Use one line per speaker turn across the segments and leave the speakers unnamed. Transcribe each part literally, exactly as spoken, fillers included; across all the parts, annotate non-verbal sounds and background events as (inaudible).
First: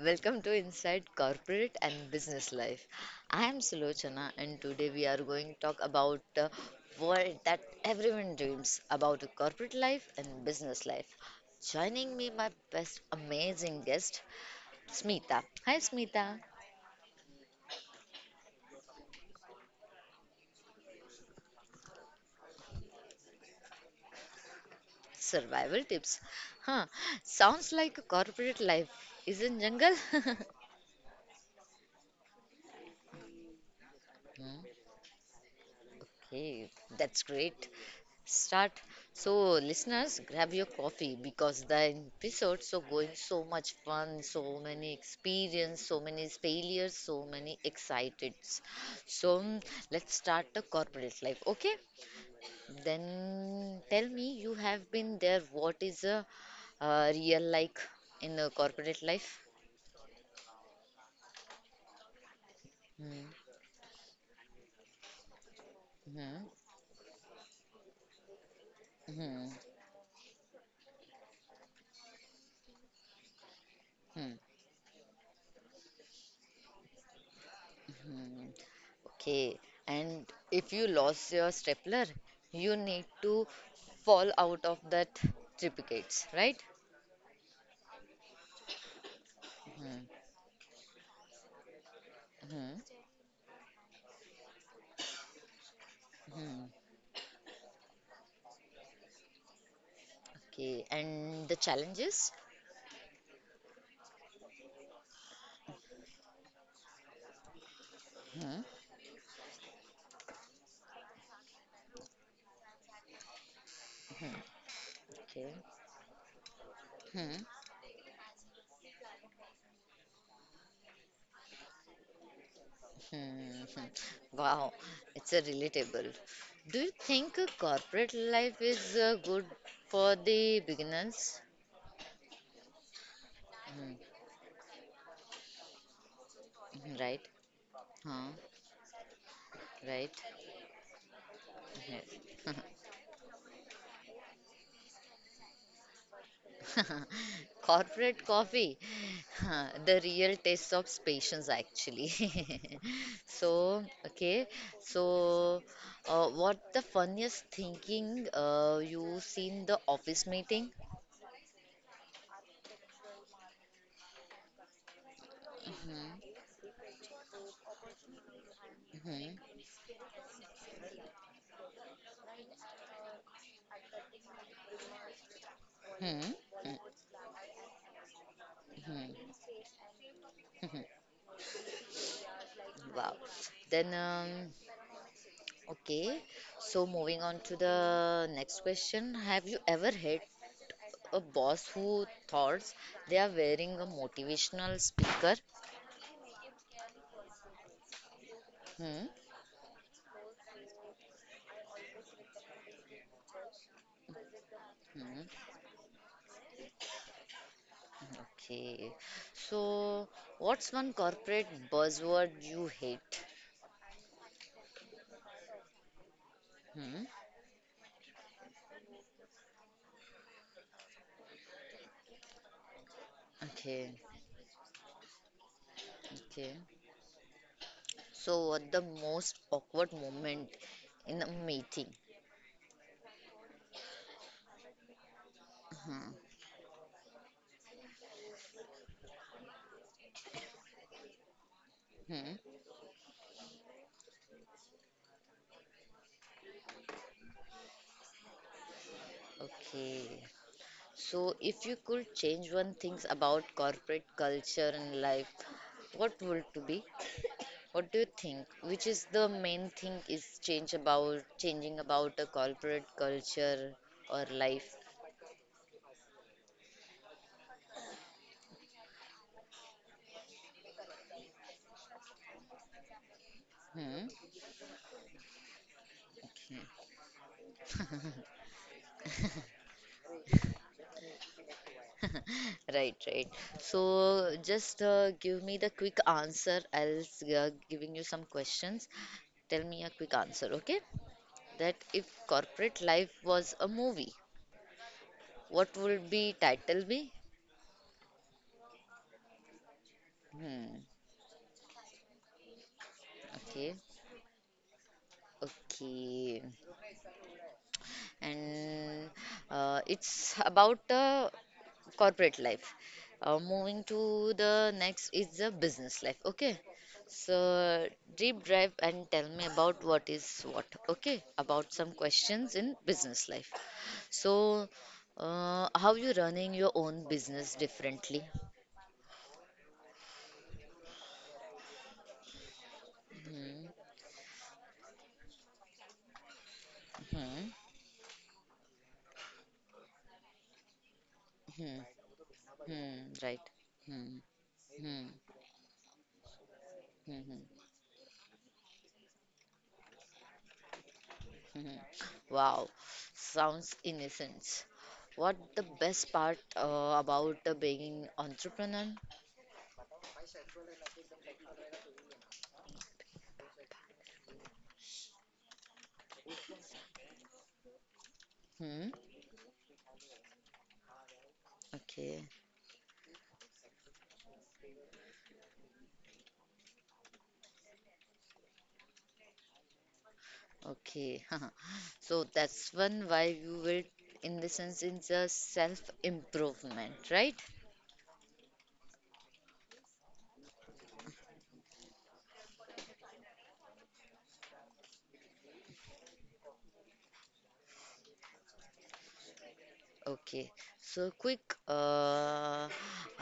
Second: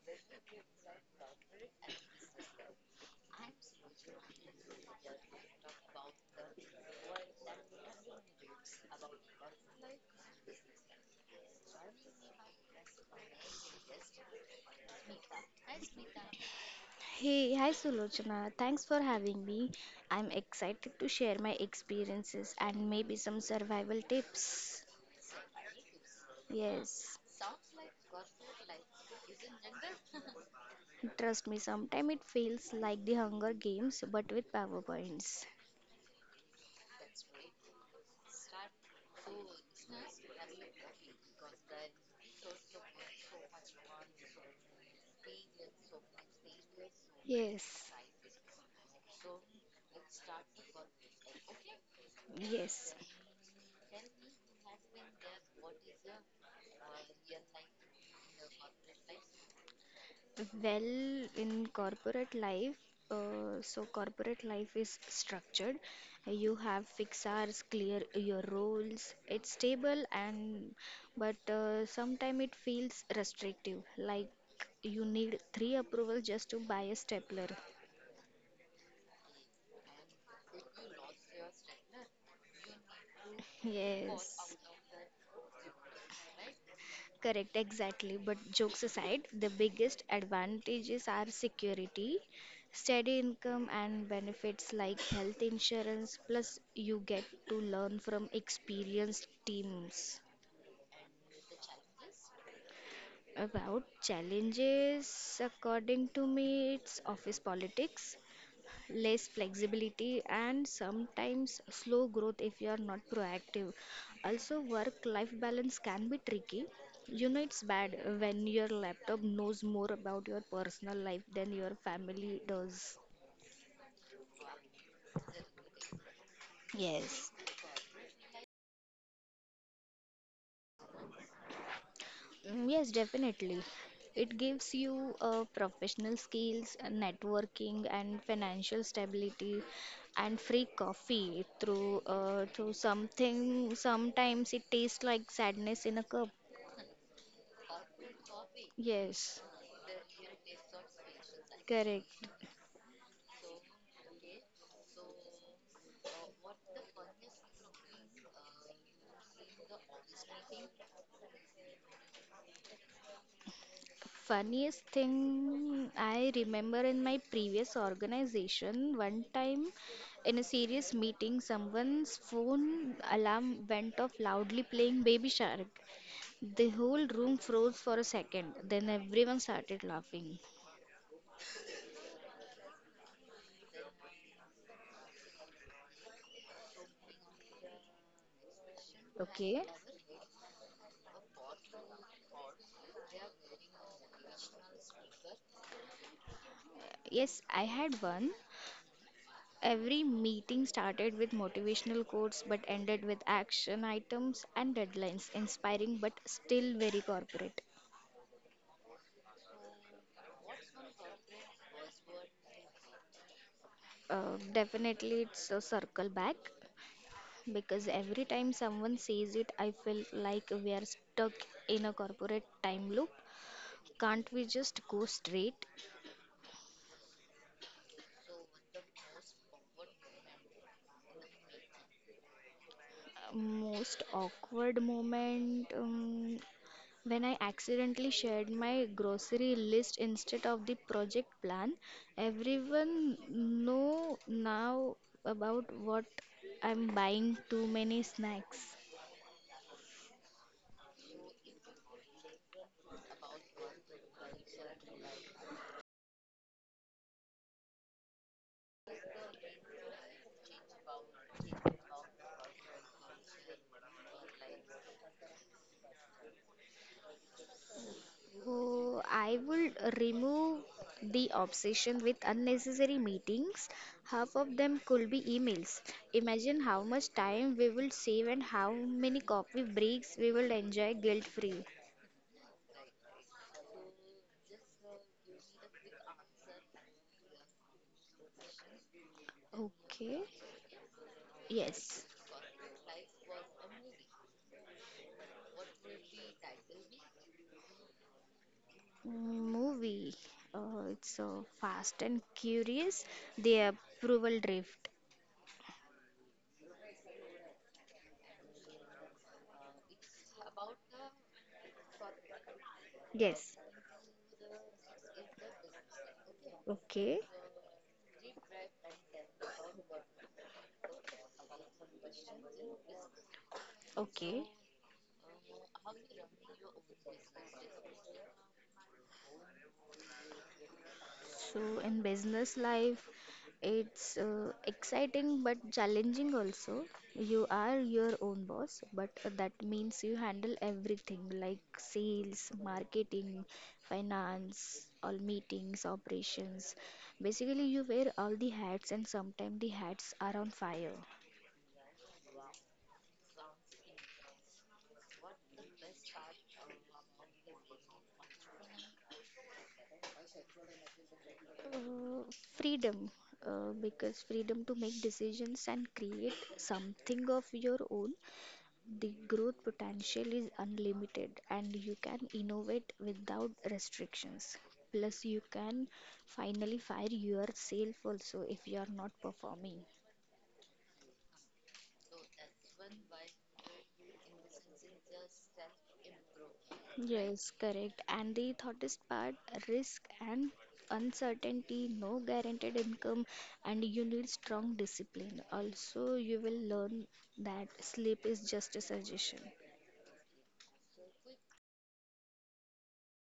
Welcome to Inside Corporate and Business Life. I am Sulochana and today we are going to talk about uh, what that everyone dreams about a corporate life and business life. Joining me my best amazing guest Smita. Hi Smita.
Hey, hi Sulochana. Thanks for having me. I'm excited to share my experiences and maybe some survival tips.
Survival tips. Huh.
Yes,
Sounds like a corporate life is in jungle? (laughs)
trust me, sometimes it feels like the Hunger Games but with
Hmm.
PowerPoints.
Okay, that's great. Start. So, listeners, grab your coffee because the episodes so going so much fun, so many experience, so many failures, so many
Yes,
excited. So, mm, let's start the corporate life. Okay?
yes.
Then tell me, you have been there. What is a uh, real like in a corporate life?
Well, in corporate life,
Hmm.
uh, so corporate life is structured.
Hmm.
You have fixed hours, clear your roles. It's
Hmm.
stable and but uh, sometimes it feels restrictive. Like
Hmm.
you need three approvals just to buy a stapler.
Hmm. Okay, and if you lost your stapler, you need to
(laughs)
fall
Yes.
out of that triplicates, right?
Correct, exactly. But jokes aside, the biggest
Hmm,
advantages are security,
hmm,
steady income, and benefits like health insurance. Plus,
hmm.
you get to learn from experienced teams.
Okay, and the challenges?
About challenges, according to me, it's office politics,
Hmm,
less flexibility, and sometimes slow growth if you are not proactive.
hmm,
Also, work life
okay.
balance can be tricky you
Hmm,
know It's bad when your laptop knows more about your personal life than your family does.
hmm, hmm. Wow, it's a relatable. Do you
Yes.
think a corporate life is uh, good for the beginners?
Mm, Yes, definitely.
Hmm,
It gives you uh, professional skills, uh,
hmm, right?
networking, and
Huh?
financial stability,
Right?
and free coffee through uh,
Yes.
through
(laughs)
something. Sometimes it tastes like sadness in a cup.
(laughs) Corporate coffee,
Yes,
huh, the real test of patience,
correct.
actually. (laughs) So, okay, so uh, what the funniest thinking uh, you seen the office meeting?
Funniest thing
Mhm,
I remember in my previous organization, one
mhm,
time in a serious meeting, someone's phone alarm went off loudly playing Baby Shark.
mhm,
The whole room froze for a second, then
mhm, mhm,
everyone started laughing.
mhm. Wow. Then, um, okay, so moving on to the next question. Have you
Okay.
ever had a boss who thought they are wearing a motivational speaker.
Yes, I had one.
Hmm,
Every meeting started with motivational quotes but ended with action items and deadlines,
hmm,
inspiring but still very corporate.
okay. So, what's one corporate buzzword you hate?
Uh, definitely, it's a circle back,
Hmm,
because every time someone says it, I feel like we are stuck in a corporate time loop.
okay,
Can't we just go straight?
okay. So, what the most awkward moment in a meeting?
Most awkward moment,
Hmm,
um, when I accidentally shared my grocery list instead of the project plan.
hmm,
Everyone know now about what I'm buying too many snacks.
okay. So, if you could change one things about corporate culture and life, what would it be? What do you think? Which is the main thing is change about changing about a corporate culture or life?
Oh, I would remove the obsession with unnecessary meetings.
Hmm.
Half of them could be emails. Imagine how much time we will save and how many coffee breaks we will enjoy guilt free.
Right, right. So just uh, give me the quick answer. I'll s- uh, giving you some questions. Tell me a quick
Okay,
answer, okay? That
yes.
if corporate life was a movie, what would be title be?
Movie.
Hmm.
Uh, it's so fast and curious. The
Okay.
approval drift.
Okay. And uh, it's about uh, corporate life. Uh,
Yes.
moving to the next is the business life. Okay,
Okay.
so deep dive and tell me about what is what. Okay, about some questions in business life. So,
Okay.
uh, how you running your own business differently?
So, in business life,
Hmm.
it's uh, exciting but challenging also. You
Hmm.
are your own boss, but that means you handle everything like
Hmm.
sales,
Hmm. Right.
marketing,
Hmm.
finance,
Hmm.
all meetings, operations.
Hmm. Hmm. Hmm.
Basically, you wear all the hats, and sometimes the hats are on fire.
Hmm. Wow, sounds innocent. What the best part uh, about the being entrepreneur?
Uh, Freedom, uh, because freedom to make decisions and create something of your own.
Hmm.
The growth potential is unlimited and you can
Okay.
innovate without restrictions. Plus, you can finally fire yourself also if you are not performing.
Okay. (laughs) So that's one why you will, in the sense, it's a self-improvement, right?
Yes, correct. And the thought part, risk and uncertainty, no guaranteed income, and you need strong discipline. Also, you will learn that sleep is just a suggestion.
Okay. So quick uh,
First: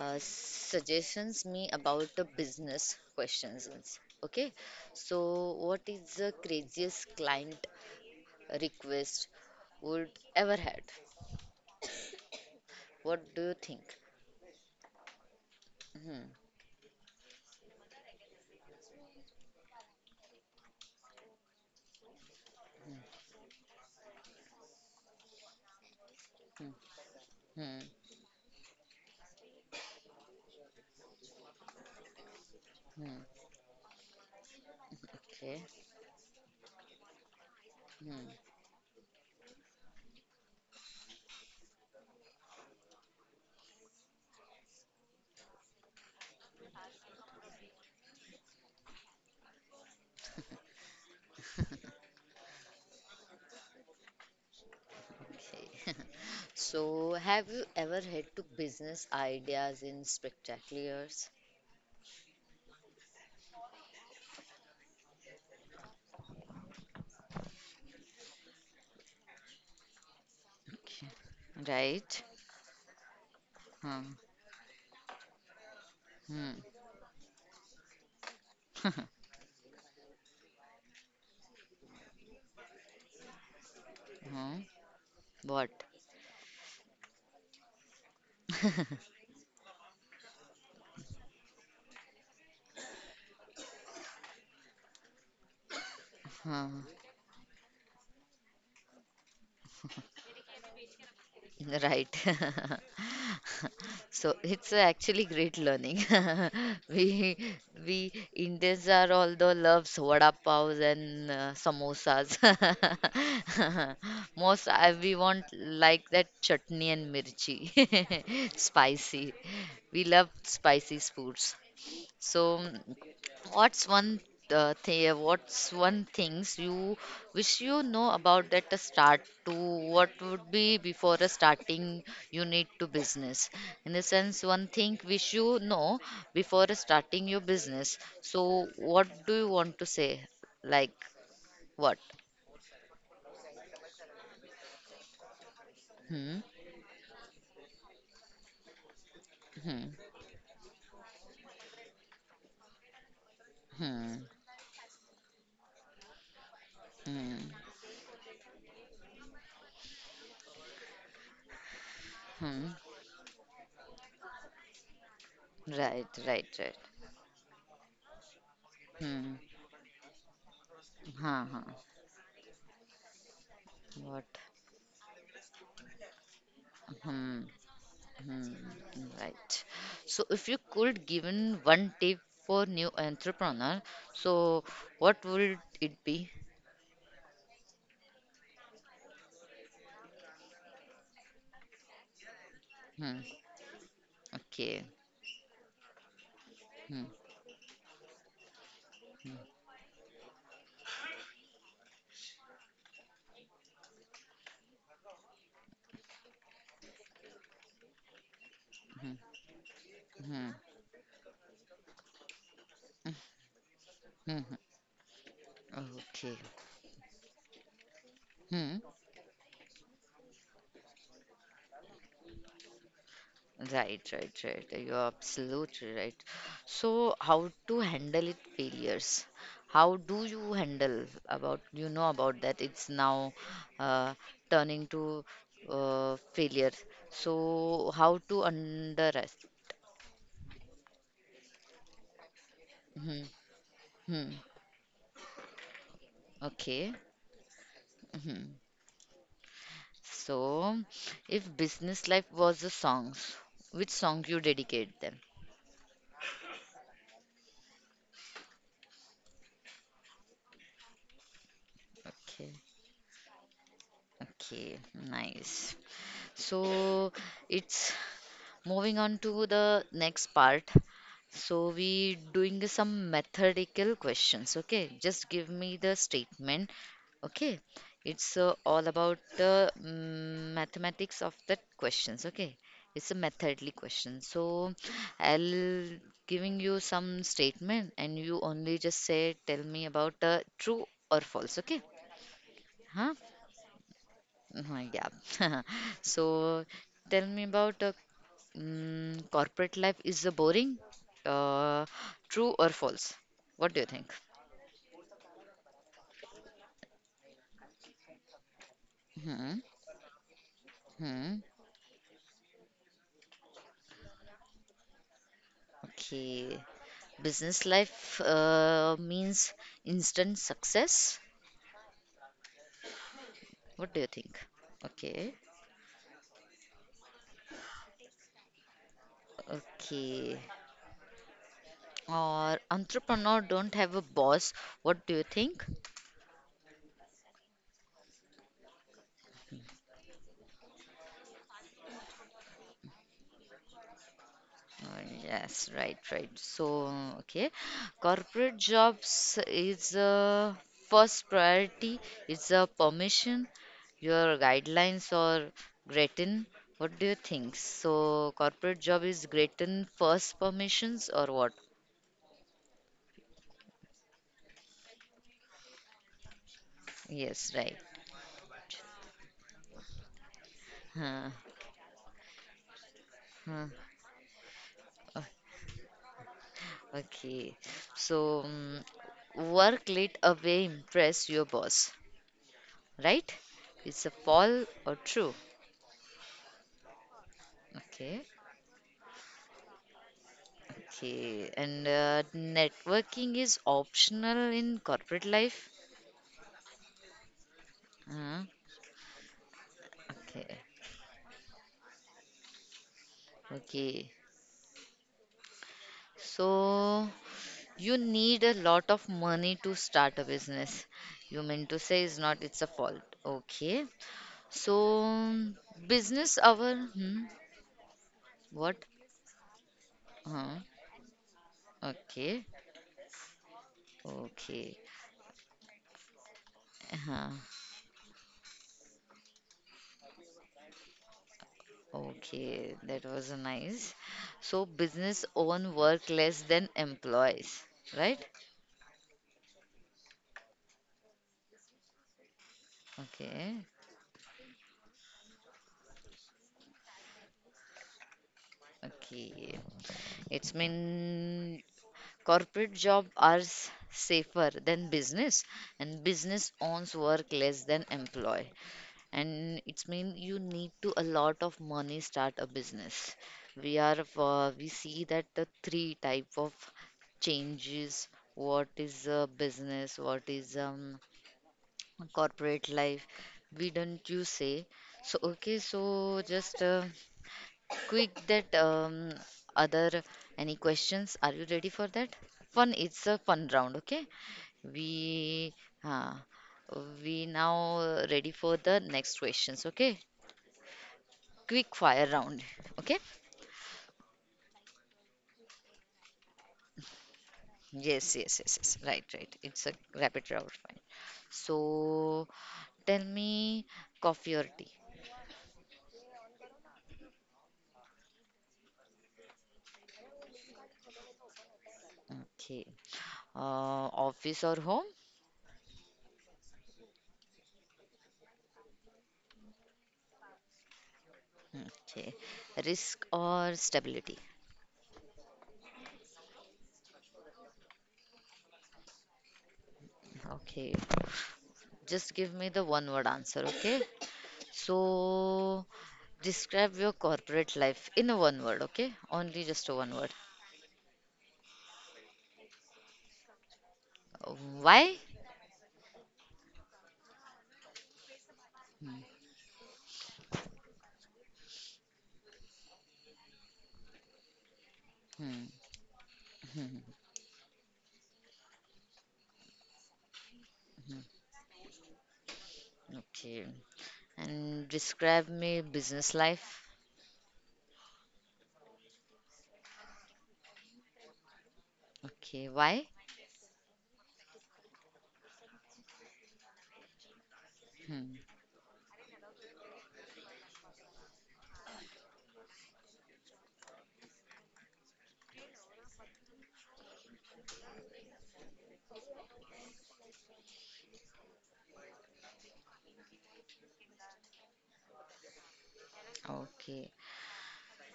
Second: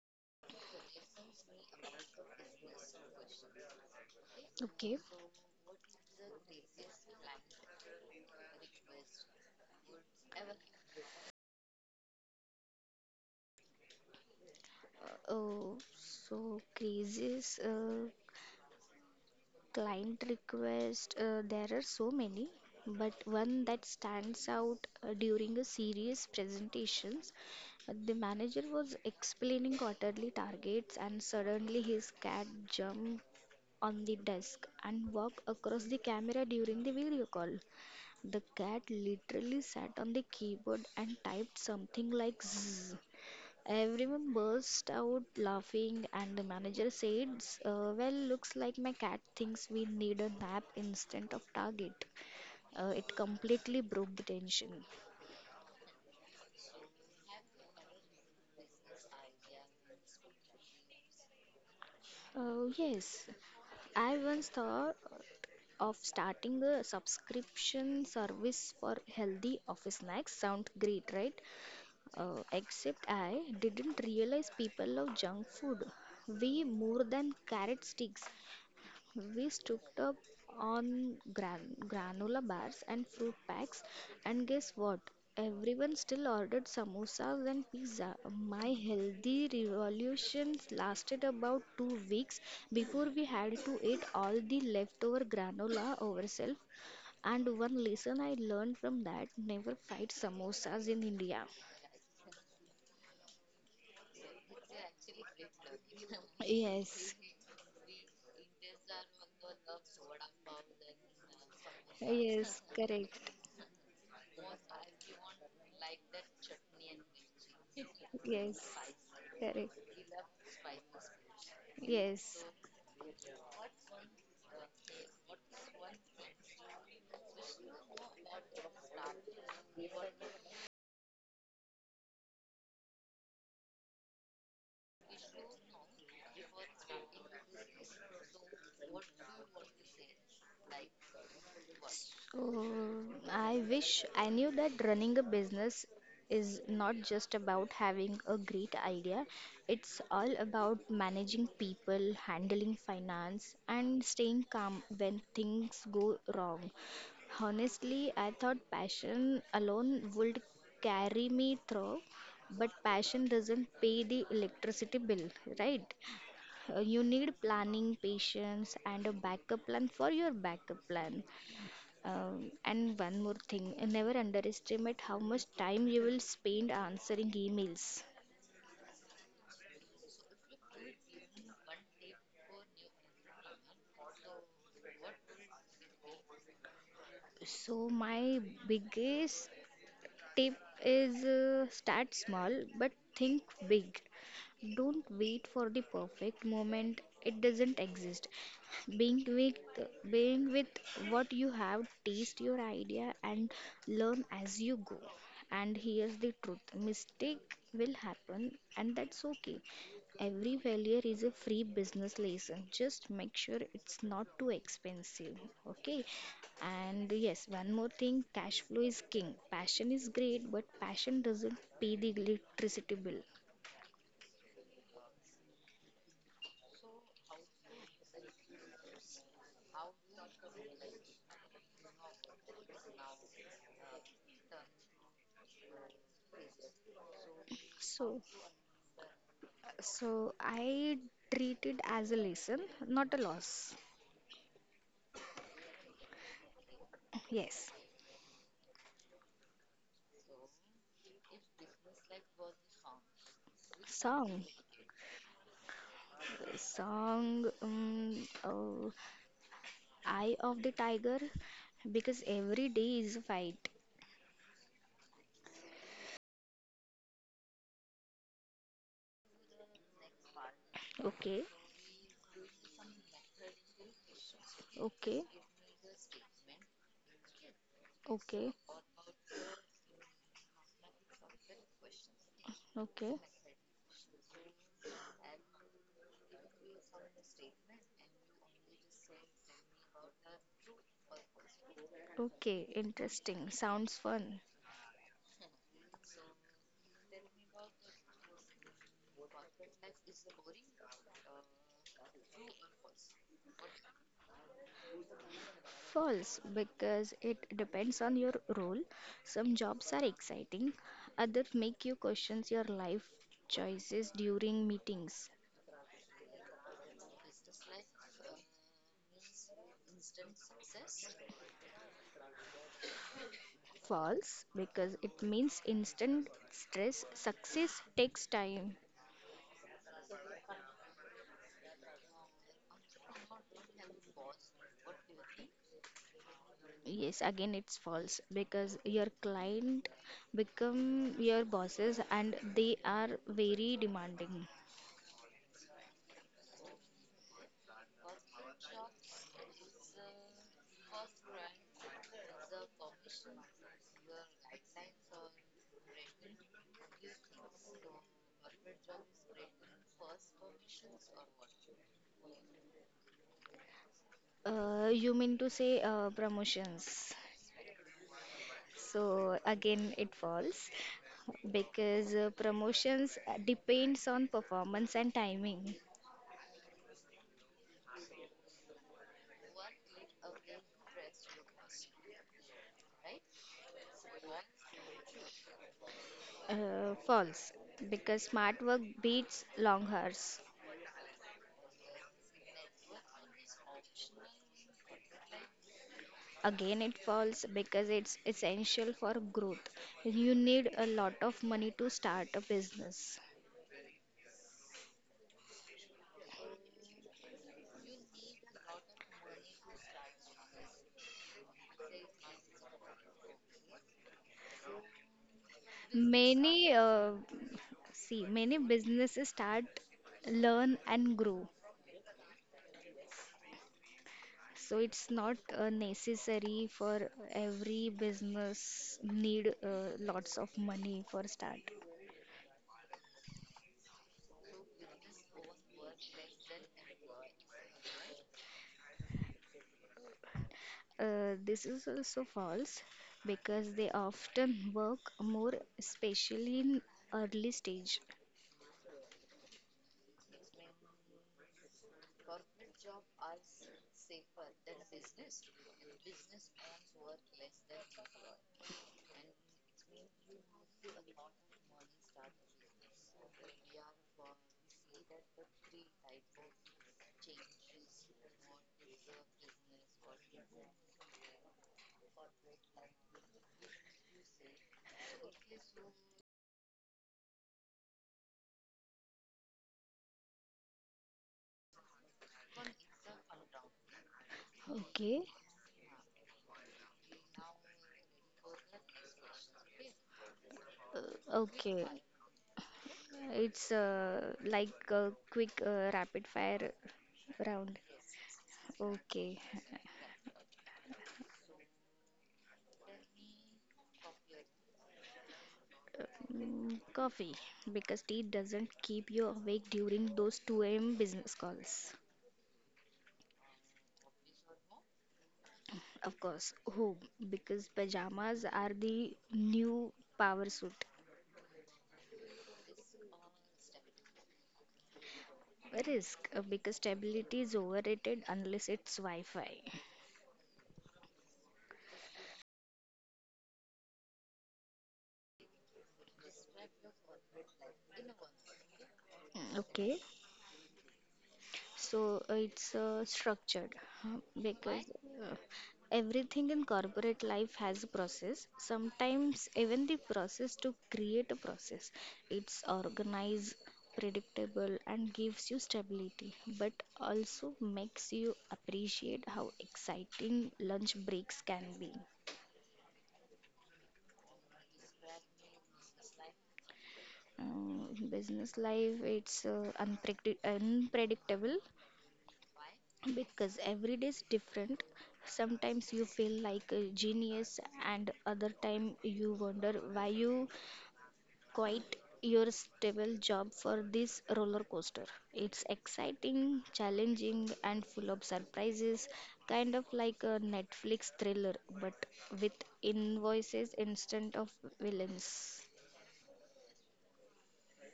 uh, suggestions me about the business questions. is- Okay.
Okay.
So what is the craziest client request would ever had? What do you think?
Uh, oh,
Hmm.
so, Crazes. Uh, Client request, uh, there are so many, but one that stands out uh, during a serious
Hmm.
presentations.
Hmm.
uh, The manager was explaining quarterly targets, and suddenly his cat jumped
Hmm.
on the desk and walked
Okay.
across the camera during the video call.
Hmm.
The cat literally sat on the keyboard and typed something like zzz. Everyone burst out laughing, and the manager said, uh, well, looks like my cat thinks we need a nap instead of target. Uh, it completely broke the tension.
Okay. (laughs) So, have you ever had to business ideas in spectaculars?
Uh, yes, I once thought of starting a subscription service for healthy office snacks. Sound great,
Okay.
right?
Right.
Uh, except I didn't
Hmm.
realize people love junk food.
Hmm.
We more than carrot sticks.
(laughs)
We stocked up on gran- granola bars and fruit packs, and
Hmm.
guess what?
What?
Everyone still ordered samosas and pizza. My
(laughs)
healthy revolutions lasted about two weeks before we had to eat all the leftover granola ourselves.
Hmm.
And one lesson I learned from that, never fight samosas in India.
Right. (laughs) So it's actually great learning. (laughs)
Yes,
We we Indians are all the loves vada pav and uh, samosas.
yes, correct.
(laughs) Most everyone like that chutney and mirchi.
Yes,
(laughs) Spicy.
correct.
We love spicy foods. So,
Yes.
mm, what's one uh, thing? What's one things you wish you know about that uh, start to what would be before a starting you need to business? In the sense, one thing wish you know before a starting your business. So, what do you want to say? Like what?
So, I wish I knew that running a business
Hmm.
is not just about having a great idea,
Hmm.
it's all about managing people, handling finance, and
Hmm.
staying calm when things go wrong.
Hmm.
Honestly, I thought passion alone would carry me through, but
Hmm.
passion doesn't pay the electricity bill, right?
Right. Right. Right.
Uh, You need planning, patience, and a
Hmm.
backup plan for your backup plan.
Huh. Huh.
Um, and one more thing, uh, never
What?
underestimate how much time you will spend answering
Hmm.
emails.
Hmm, right. So if you could given one tip for new entrepreneur, so what would it be?
So my biggest tip is uh, start small but
Hmm.
think big.
Okay.
Don't wait for the perfect moment.
Hmm.
It doesn't exist. Being with being with what you have, taste your idea and learn as you go. And here's the truth. Mistake will happen and
Hmm.
that's okay.
Hmm.
Every failure is a free business lesson. Just make sure it's not
Hmm.
too expensive.
Hmm.
Okay.
Okay.
And yes, one more thing, cash
Hmm.
flow is king. Passion is great, but passion doesn't pay the electricity bill.
Right. Right. Right. You're absolutely right. So how to handle it failures? How do you handle about you know about that? It's now uh, turning to uh, failure. So how
So,
to under.
so I treat it as a lesson, not a
Mhm,
loss.
mhm. Okay.
Yes,
Mhm. So, if business life was a song, which song you
song.
dedicate them?
Song, um, uh, Eye of the Tiger, because
Okay.
every day is a fight.
Okay. Nice. So it's moving on to the next part.
Okay,
So we doing some methodical questions. Okay,
okay,
just give me the statement. Okay, it's
okay,
uh, all about the mm, mathematics of the questions. Okay, it's a
okay.
methodly question. So I'll giving you some statement, and you only just say tell me about uh, true or false. Okay,
Okay,
huh?
interesting. Sounds fun.
Mhm, yeah. (laughs) So tell me about uh, Mm, corporate life is a boring? Uh, true or false? What do you think?
False, because it depends on your role.
Hmm.
Some jobs are exciting,
Hmm.
others make you question your life choices during meetings.
Okay. Business life uh, means instant success. What do you think?
False, because it
Okay.
means instant stress. Success takes time.
Okay. Or entrepreneur don't have a boss. What do you think?
Yes, again it's false because your client become your bosses and they are very demanding.
Uh, Yes, right, right. So, okay, corporate jobs is a first priority. It's a permission. Your guidelines or Gretchen, what do you think? So, corporate job is Gretchen first permissions or what?
Uh, you mean to say uh, promotions?
Yes, right.
So again, it falls
Huh,
because uh, promotions uh,
huh.
depends on performance and timing.
Okay. So, mm, work late away impress your boss, right? It's a fall or true?
Uh, false
Okay.
because smart work beats long hours.
Okay, and uh, networking is optional in corporate life?
Again, it falls because it's
Uh,
essential for growth. You
okay,
need a lot of money to start a business.
okay. So you need a lot of money to start a business. You mean to say is not it's a fault. Okay. So business
Many
hour,
uh,
hmm,
See many
what?
businesses start,
Uh,
learn and grow.
okay, okay.
So it's not uh, necessary for
Uh,
every business need uh, lots of money for start.
okay, that was nice. So business own work less than employees, right?
Uh, this is also false
Okay.
because they often work more, especially in early stage.
Okay. It's mean corporate job are s- safer than business and business owns work less than employee. And it's mean you need to a lot of money start a business. We are uh, we see that the three type of changes, what is a business, what is um corporate life. We don't you say. So okay, so just uh, quick that um, other any questions. Are you ready for that? Fun. It's a fun round. Okay.
Okay.
We uh, we now ready for the next questions. Okay.
Uh,
Quick
okay.
fire round. Okay.
It's uh, like a quick uh, rapid fire round.
Yes. Yes. Yes. Yes. Right. Right.
Okay.
It's a rapid round. Fine. So tell me, coffee or tea?
Mm, Coffee because tea doesn't keep you awake during those two a m business calls.
Okay. Uh, office or home?
Of course, home, because pajamas are the new power suit.
Okay. Risk or stability?
Risk, uh, because stability is overrated unless it's Wi Fi.
Okay. Just give me the one word answer, okay? So, describe your corporate life in a one word, okay? Only just a one
Okay.
word.
So uh, it's uh, structured, huh, because
Why?
uh, everything in corporate life has a process.
Hmm,
Sometimes even the process to create a process, it's organized, predictable, and
hmm,
gives you stability, but
hmm,
also makes you appreciate how exciting lunch
hmm.
breaks can be.
Okay. And describe me business life.
Um, business life, it's uh, unpredict- unpredictable
Okay, why?
because every day is different. Sometimes you feel like a genius and
Hmm.
other time you wonder why you quit your stable job for this roller coaster. It's exciting, challenging, and full of surprises, kind of like a Netflix thriller, but with invoices instead of villains.
Okay.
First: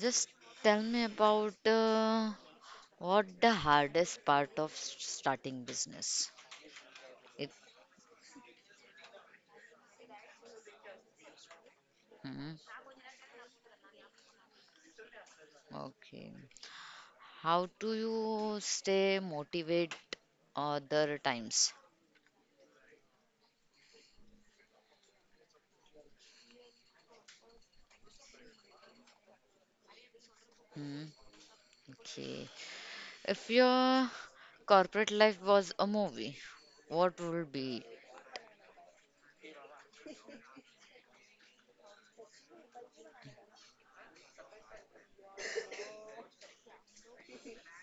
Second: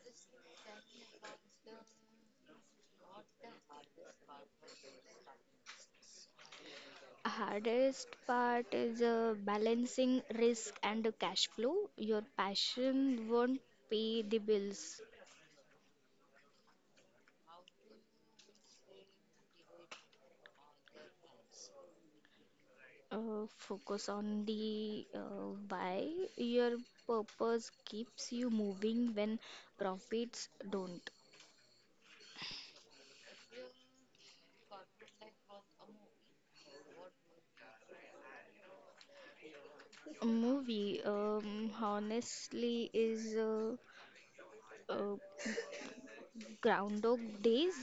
Just tell me about uh, what the hardest part of s- starting business. It.
Hardest part is uh, balancing risk and cash flow. Your
Hmm.
passion won't pay the bills.
Okay. How do you stay motivated other times?
Uh, focus on the uh, why. Your purpose keeps you moving when profits
Hmm.
don't.
Okay. If your corporate life was a movie, what would be?
Movie, um, honestly, is uh, uh, groundhog days,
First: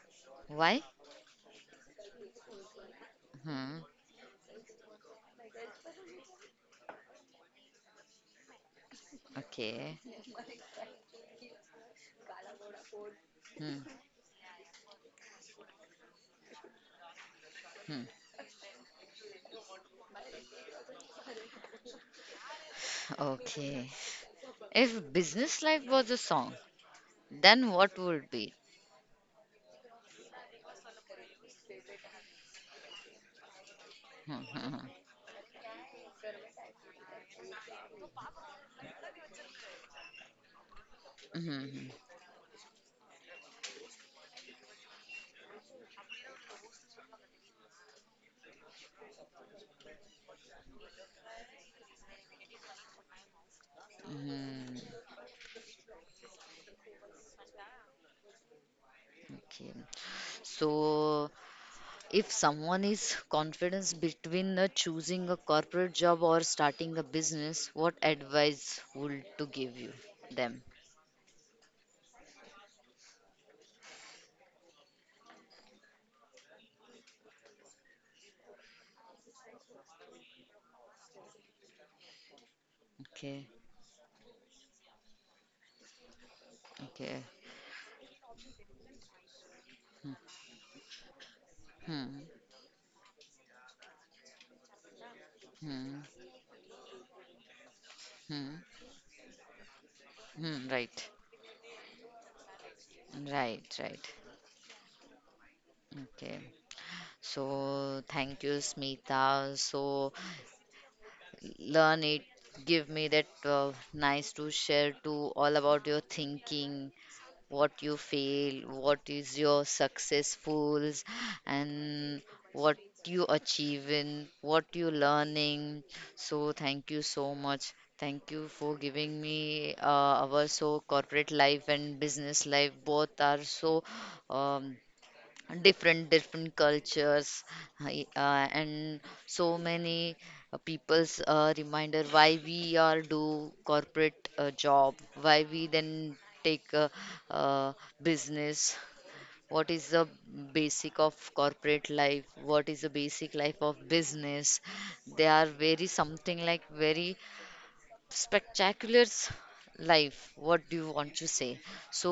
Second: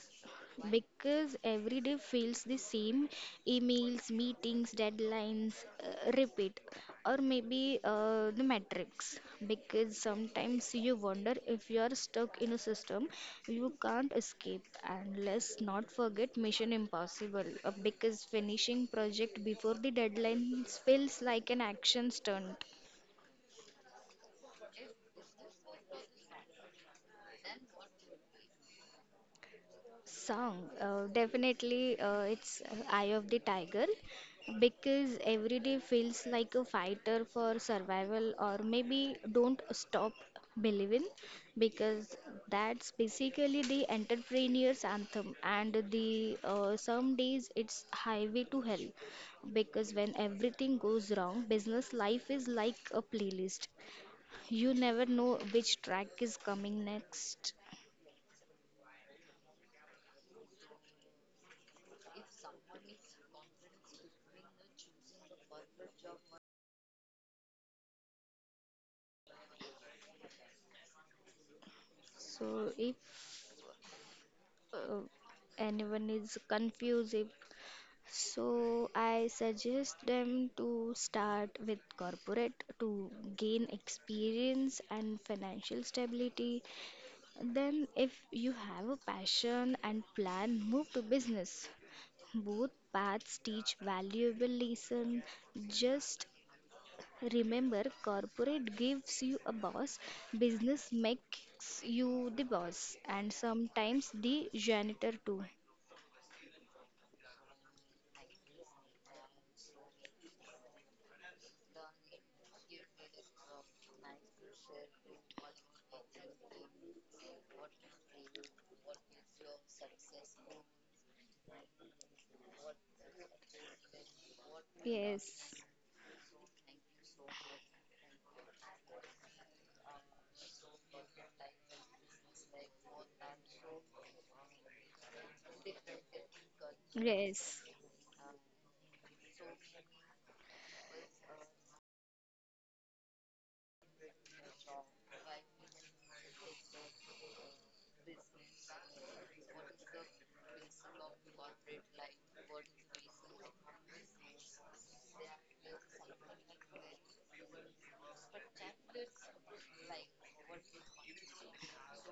Why?
because every day feels the same.
Hmm.
Emails, meetings, deadlines uh, repeat. Or maybe uh, the matrix, because
Okay.
sometimes you wonder if you are stuck in a system you
Hmm.
can't escape. And let's not forget mission impossible, uh,
Hmm.
because finishing project before the deadline feels like an action stunt.
Okay. If business life was a song, then what would be?
Song, uh, definitely, uh, it's uh, Eye of the Tiger,
Hmm, hmm, hmm.
because every day feels like a fighter for survival. Or maybe don't stop believing,
Mhm,
because that's basically the entrepreneur's anthem. And the uh, some days it's highway to hell, because when everything goes wrong, business life is like a playlist,
mhm.
you never know which track is coming next.
Okay. So, if someone is confidence between uh, choosing a corporate job or starting a business, what advice would to give you them?
So if uh, anyone is confused. So I suggest them to start with corporate to
Okay.
gain experience and financial stability.
Okay.
Then, if you have a passion and plan, move to business.
Hmm.
Both paths teach valuable lesson.
Hmm.
Just remember,
Hmm.
corporate gives you a boss,
Hmm.
business
Right.
makes you the boss, and
Right.
sometimes
Right.
the janitor too.
Okay. So thank you, Smita. So learn it. Give me that uh, nice to share to all about your thinking what you fail, what is your successfuls, and what you achieve in, what you
Yes,
learning. So thank you so much. Thank you for giving me uh, our so corporate life and business life both are so um, different different cultures
yes,
I- uh, and so many uh, people's uh, reminder why we are do corporate uh, job why we then take uh, uh, business what is the basic of corporate life what is the basic life of business they are very something like very spectacular life what do you want to say so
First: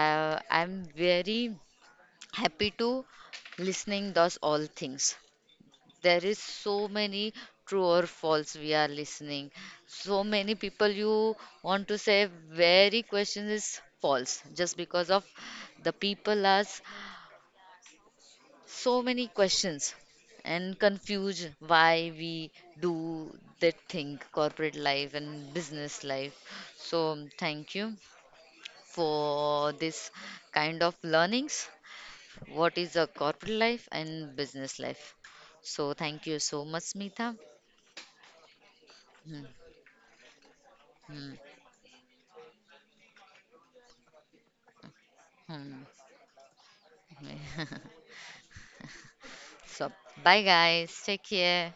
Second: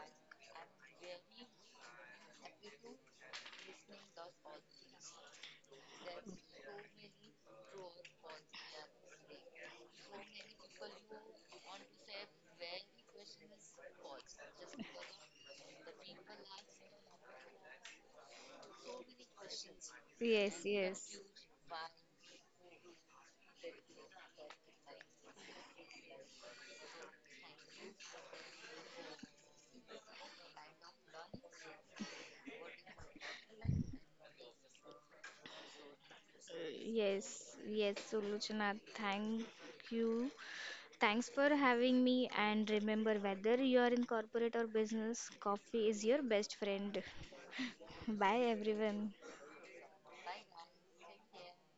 uh, I'm very happy to listening those all things there is so many true or false we are listening so many people you want to say very question is false just because of the people ask so many questions
yes,
and
yes,
confused why we do that thing corporate life and business life so thank you for this kind of learnings what is the corporate life and business life. So thank you so much,
uh, yes,
Smita.
yes, Suluchana, thank you. Thanks
Hmm,
for having me. And remember, whether you are in corporate or business,
hmm.
coffee is your best friend. Bye, everyone.
So bye guys, take care.